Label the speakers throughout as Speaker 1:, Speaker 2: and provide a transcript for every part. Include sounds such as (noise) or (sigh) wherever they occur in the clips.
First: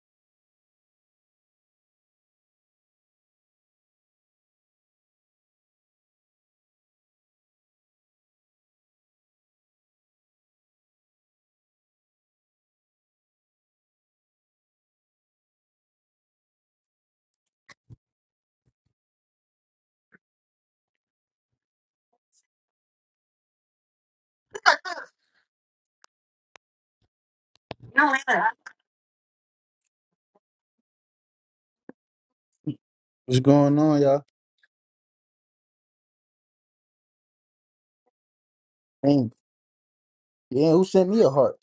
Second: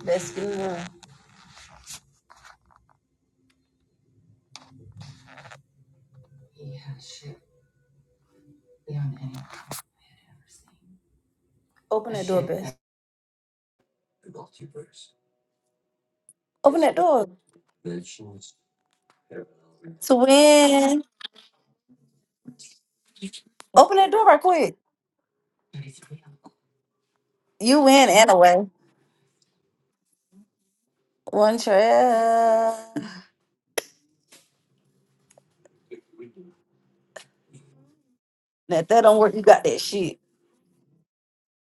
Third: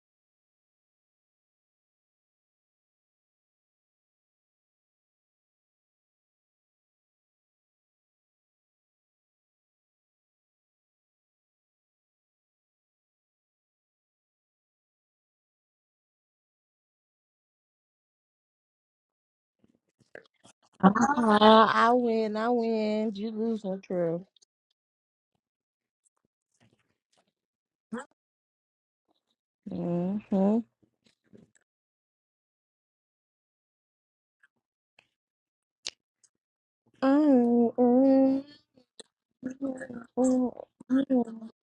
Speaker 1: That's good. Open that door, Beth. Open that door to
Speaker 2: Uh,
Speaker 1: win.
Speaker 2: I win, I win. You lose and
Speaker 1: Open that
Speaker 2: true.
Speaker 1: door right quick. You win anyway.
Speaker 2: Mm-hmm.
Speaker 1: One trail.
Speaker 3: What's going on, y'all?
Speaker 1: Now, if that don't
Speaker 3: Thanks.
Speaker 1: work, you got that shit.
Speaker 3: Yeah, who sent me a heart?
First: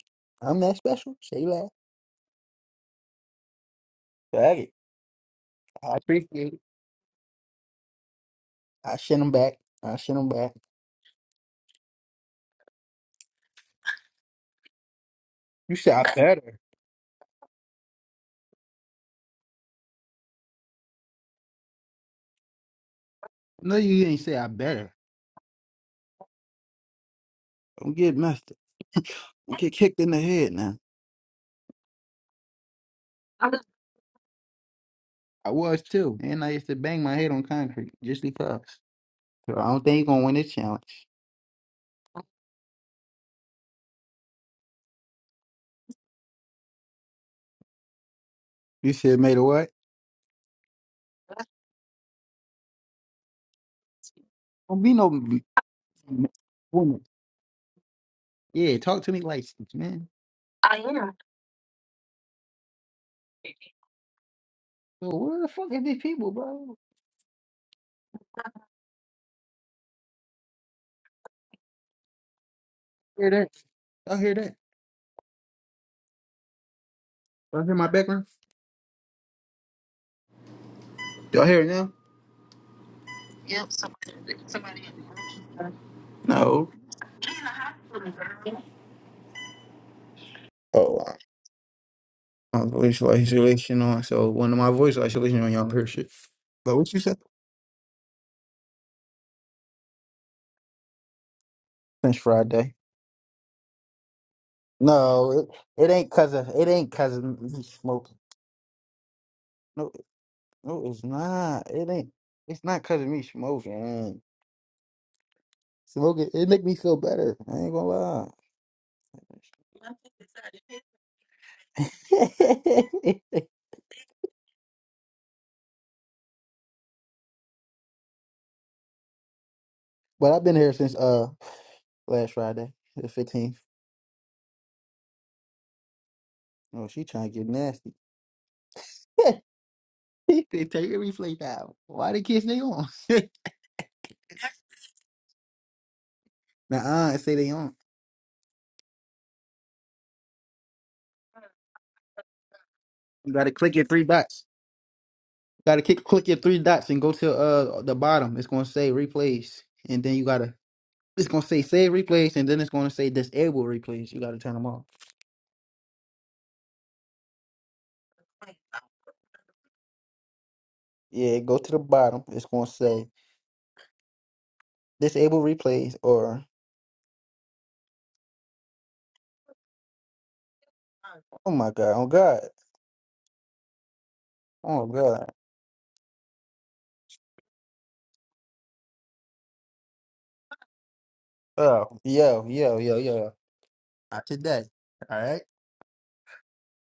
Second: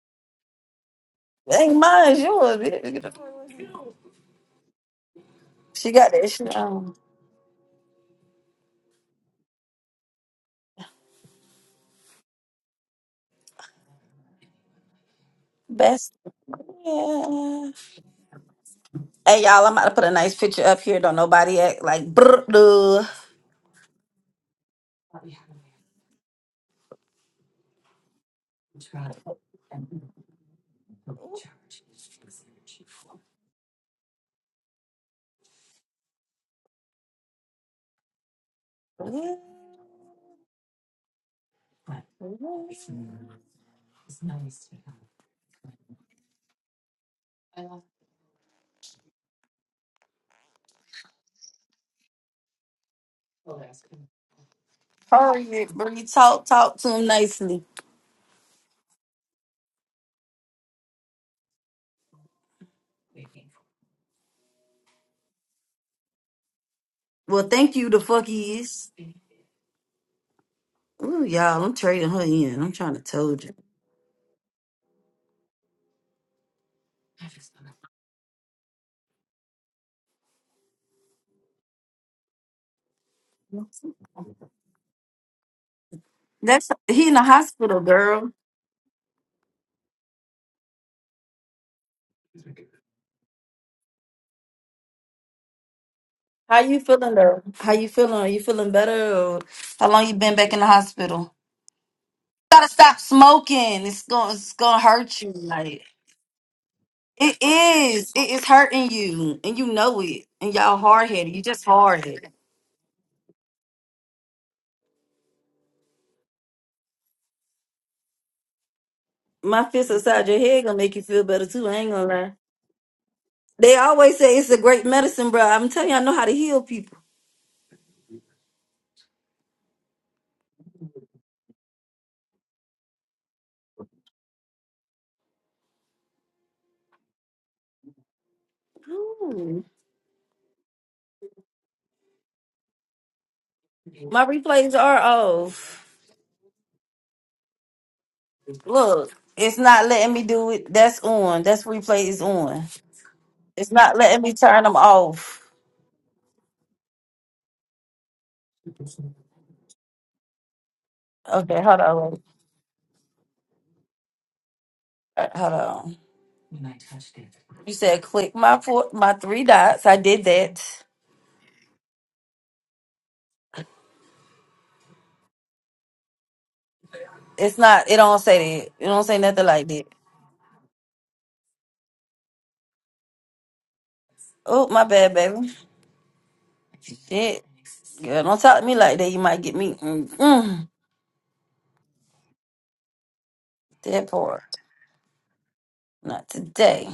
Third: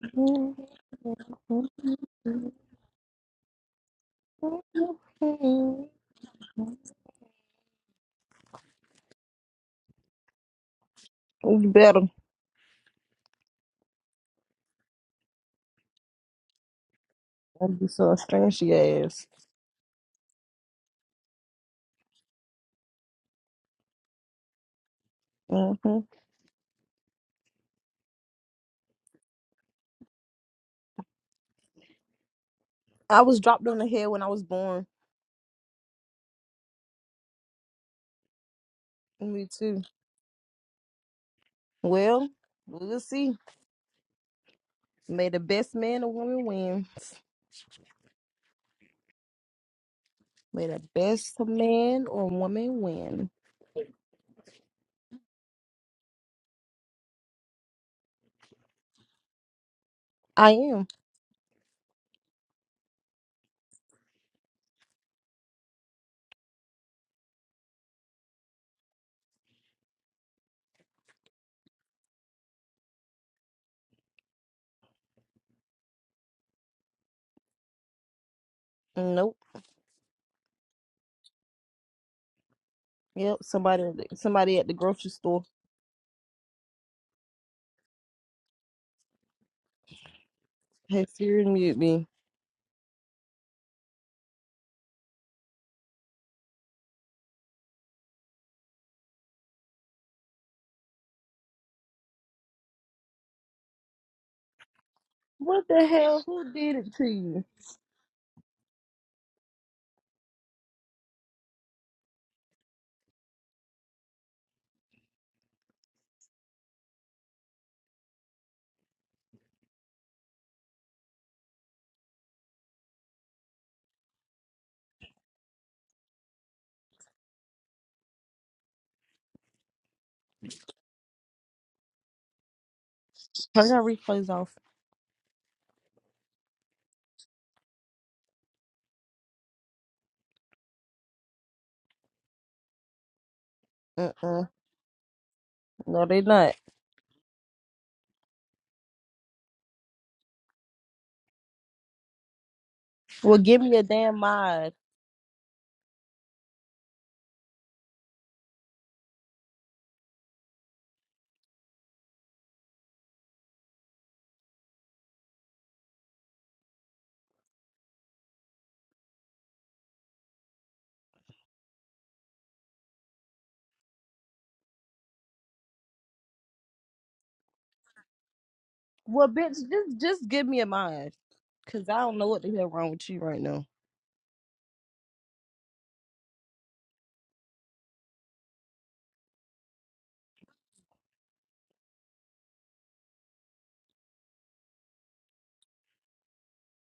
Speaker 3: I'm that special. Say
Speaker 1: It
Speaker 3: that.
Speaker 1: ain't mine, it's yours. bitch. Get the fuck away.
Speaker 3: Bag it.
Speaker 1: She
Speaker 3: I
Speaker 1: got that
Speaker 3: appreciate
Speaker 1: shit
Speaker 3: it.
Speaker 1: on.
Speaker 3: I sent them back. I sent them back.
Speaker 2: You better.
Speaker 3: You said I
Speaker 1: Best.
Speaker 3: better.
Speaker 1: Yeah.
Speaker 2: I'd be so strange, ass.
Speaker 1: Hey, y'all, I'm about to put a nice picture up here. Don't nobody act like brr. duh.
Speaker 3: No, you ain't say I better.
Speaker 2: Mm-hmm.
Speaker 3: Don't get messed up. You get kicked in the head now.
Speaker 2: I was dropped on the head when I was born.
Speaker 3: I was too. And I used to bang my head on concrete just because.
Speaker 2: Me
Speaker 3: So I don't
Speaker 2: too.
Speaker 3: think you're going to win this challenge.
Speaker 2: Well, we'll see. May the best man or woman win.
Speaker 3: You said made a what?
Speaker 2: May the best man or woman win.
Speaker 3: Don't be no m-
Speaker 1: Hurry, Bree.
Speaker 3: m-
Speaker 1: Talk, talk to
Speaker 3: woman.
Speaker 1: him nicely.
Speaker 3: Yeah, talk to me like this, man.
Speaker 2: I am.
Speaker 3: Yo, where the fuck are these people, bro?
Speaker 1: Well, thank you, the fuck is. Ooh, y'all, I'm trading her in. I'm trying to tell
Speaker 3: Hear that?
Speaker 1: you.
Speaker 3: Y'all hear that? Y'all hear my background?
Speaker 2: Nope.
Speaker 3: Y'all hear it now?
Speaker 2: Yep, somebody somebody at the grocery store
Speaker 1: That's
Speaker 3: No.
Speaker 1: he in the hospital, girl.
Speaker 3: Oh,
Speaker 2: had Siri mute me.
Speaker 3: My voice isolation on. So one of my voice isolation on y'all hear shit.
Speaker 1: How
Speaker 3: But
Speaker 1: you
Speaker 3: what you
Speaker 1: feeling,
Speaker 3: said?
Speaker 1: girl? How you feeling? Are you feeling better? Or how long you been back in the hospital?
Speaker 3: Since
Speaker 1: Gotta
Speaker 3: Friday.
Speaker 1: stop smoking. It's gonna it's gonna hurt you.
Speaker 3: No,
Speaker 2: What
Speaker 3: it,
Speaker 1: Like
Speaker 2: the
Speaker 3: it ain't
Speaker 2: hell?
Speaker 3: cause of
Speaker 2: Who
Speaker 3: it
Speaker 2: did
Speaker 3: ain't
Speaker 2: it to
Speaker 3: cause of
Speaker 1: it
Speaker 2: you?
Speaker 3: me
Speaker 1: is.
Speaker 3: smoking.
Speaker 1: It is hurting you, and you
Speaker 3: No,
Speaker 1: know it. And y'all
Speaker 3: no, it's
Speaker 1: hard headed. You just
Speaker 3: not. It
Speaker 1: hard
Speaker 3: ain't.
Speaker 1: headed.
Speaker 3: It's not cause of me smoking. Smoking it make me feel better. I ain't gonna lie.
Speaker 1: My fist inside your head gonna make you feel better too. I ain't gonna lie.
Speaker 3: (laughs)
Speaker 1: They always say it's a great medicine, bro. I'm telling you, I know how to heal people.
Speaker 3: but I've been here since uh last Friday, the fifteenth.
Speaker 2: Turn your replays off.
Speaker 3: Oh, she trying to get nasty. (laughs)
Speaker 1: Ooh.
Speaker 3: they take a replay down. Why the kids they on? (laughs)
Speaker 1: My
Speaker 2: Uh-uh.
Speaker 1: replays are off.
Speaker 2: No, they not.
Speaker 3: Nah, I say they on.
Speaker 1: Look, it's not letting me do it. That's on. That's replay is on.
Speaker 3: You
Speaker 2: Well,
Speaker 3: gotta
Speaker 2: give
Speaker 1: It's
Speaker 3: click
Speaker 2: me a
Speaker 3: your
Speaker 1: not
Speaker 3: three
Speaker 2: damn
Speaker 1: letting me
Speaker 3: dots.
Speaker 1: turn
Speaker 2: mod.
Speaker 1: them off.
Speaker 3: You gotta click click your three dots and go to uh the bottom. It's gonna say replays, and then you gotta. It's gonna say
Speaker 1: Okay, hold
Speaker 3: save
Speaker 1: on.
Speaker 3: replays, and then it's gonna say disable replays. You gotta turn them off.
Speaker 1: Uh, Hold on. You said click my four, my three dots. I did that.
Speaker 3: Yeah, go to the bottom. It's gonna say disable replays or
Speaker 1: It's not. It don't say that. It don't say
Speaker 2: Well,
Speaker 1: nothing
Speaker 2: bitch,
Speaker 1: like that.
Speaker 2: just just give me a mod,
Speaker 3: oh my
Speaker 2: cause
Speaker 3: god,
Speaker 2: I
Speaker 3: oh
Speaker 2: don't know
Speaker 3: god,
Speaker 2: what the hell wrong with you right now.
Speaker 1: Oh, my
Speaker 3: oh
Speaker 1: bad,
Speaker 3: god,
Speaker 1: baby. Shit, girl, don't talk to me like that. You might get me. Mm-mm.
Speaker 3: oh yo yo yo yo.
Speaker 1: That
Speaker 3: Not
Speaker 1: part.
Speaker 3: today. All right.
Speaker 1: Not today.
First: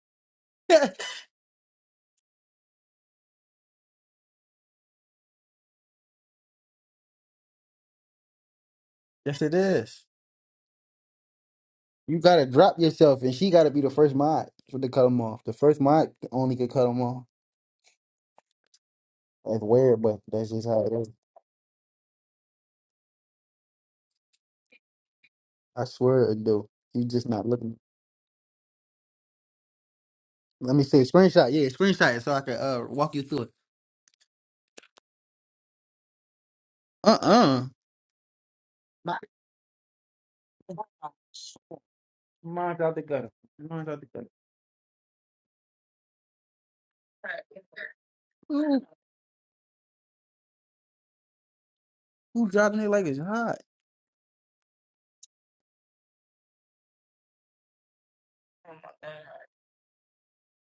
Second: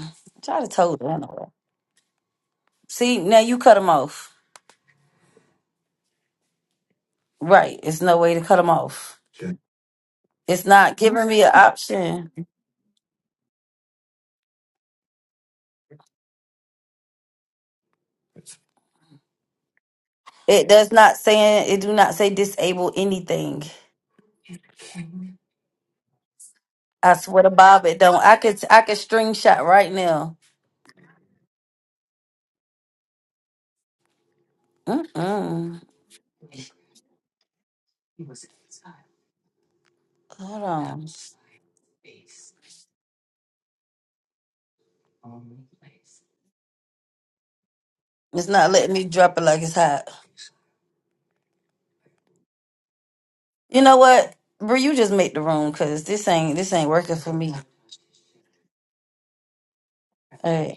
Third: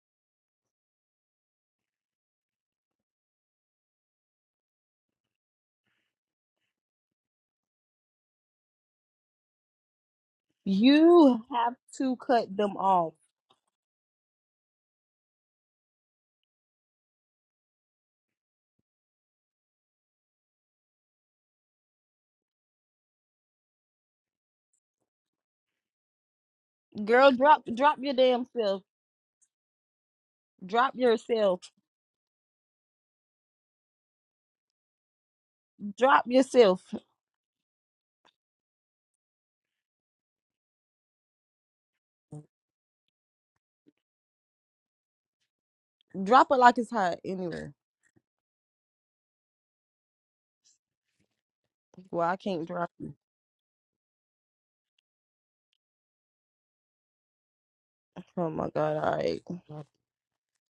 Speaker 1: Try to
Speaker 3: (laughs)
Speaker 1: told
Speaker 3: yes,
Speaker 1: her anyway. See, now you cut them off. Right. It's no way to cut them off.
Speaker 3: it is.
Speaker 1: It's not giving
Speaker 2: You
Speaker 1: me an
Speaker 2: have to
Speaker 3: You
Speaker 1: option.
Speaker 3: gotta
Speaker 2: cut
Speaker 3: drop
Speaker 2: them off,
Speaker 3: yourself, and she gotta be the first mod to cut them off. The first mod only could cut them off. It's weird, but that's just
Speaker 1: It
Speaker 3: how
Speaker 1: does
Speaker 3: it is.
Speaker 1: not say it do not say disable anything.
Speaker 3: I swear it do. You
Speaker 1: I
Speaker 3: just
Speaker 2: girl.
Speaker 1: swear
Speaker 3: not
Speaker 1: to
Speaker 2: Drop
Speaker 3: looking.
Speaker 1: Bob,
Speaker 2: drop
Speaker 1: it
Speaker 2: your
Speaker 1: don't. I
Speaker 2: damn
Speaker 1: could
Speaker 2: self.
Speaker 1: I could string shot right now.
Speaker 3: Let me
Speaker 2: Drop
Speaker 3: see a screenshot.
Speaker 2: yourself.
Speaker 3: Yeah, screenshot it so I can uh walk you through it.
Speaker 1: Mm-mm.
Speaker 2: Drop yourself.
Speaker 3: Uh uh
Speaker 1: Hold on,
Speaker 3: Mine's out the gutter. Mine's out the gutter.
Speaker 2: Drop it like it's hot. Anyway.
Speaker 1: it's not letting me drop it like it's hot.
Speaker 2: Well, I
Speaker 3: Who
Speaker 2: can't
Speaker 3: driving it
Speaker 2: drop.
Speaker 3: like it's hot?
Speaker 1: You know what, bro? You just make the room because this ain't this ain't working for me.
Speaker 2: Oh my god. All right.
Speaker 1: Hey.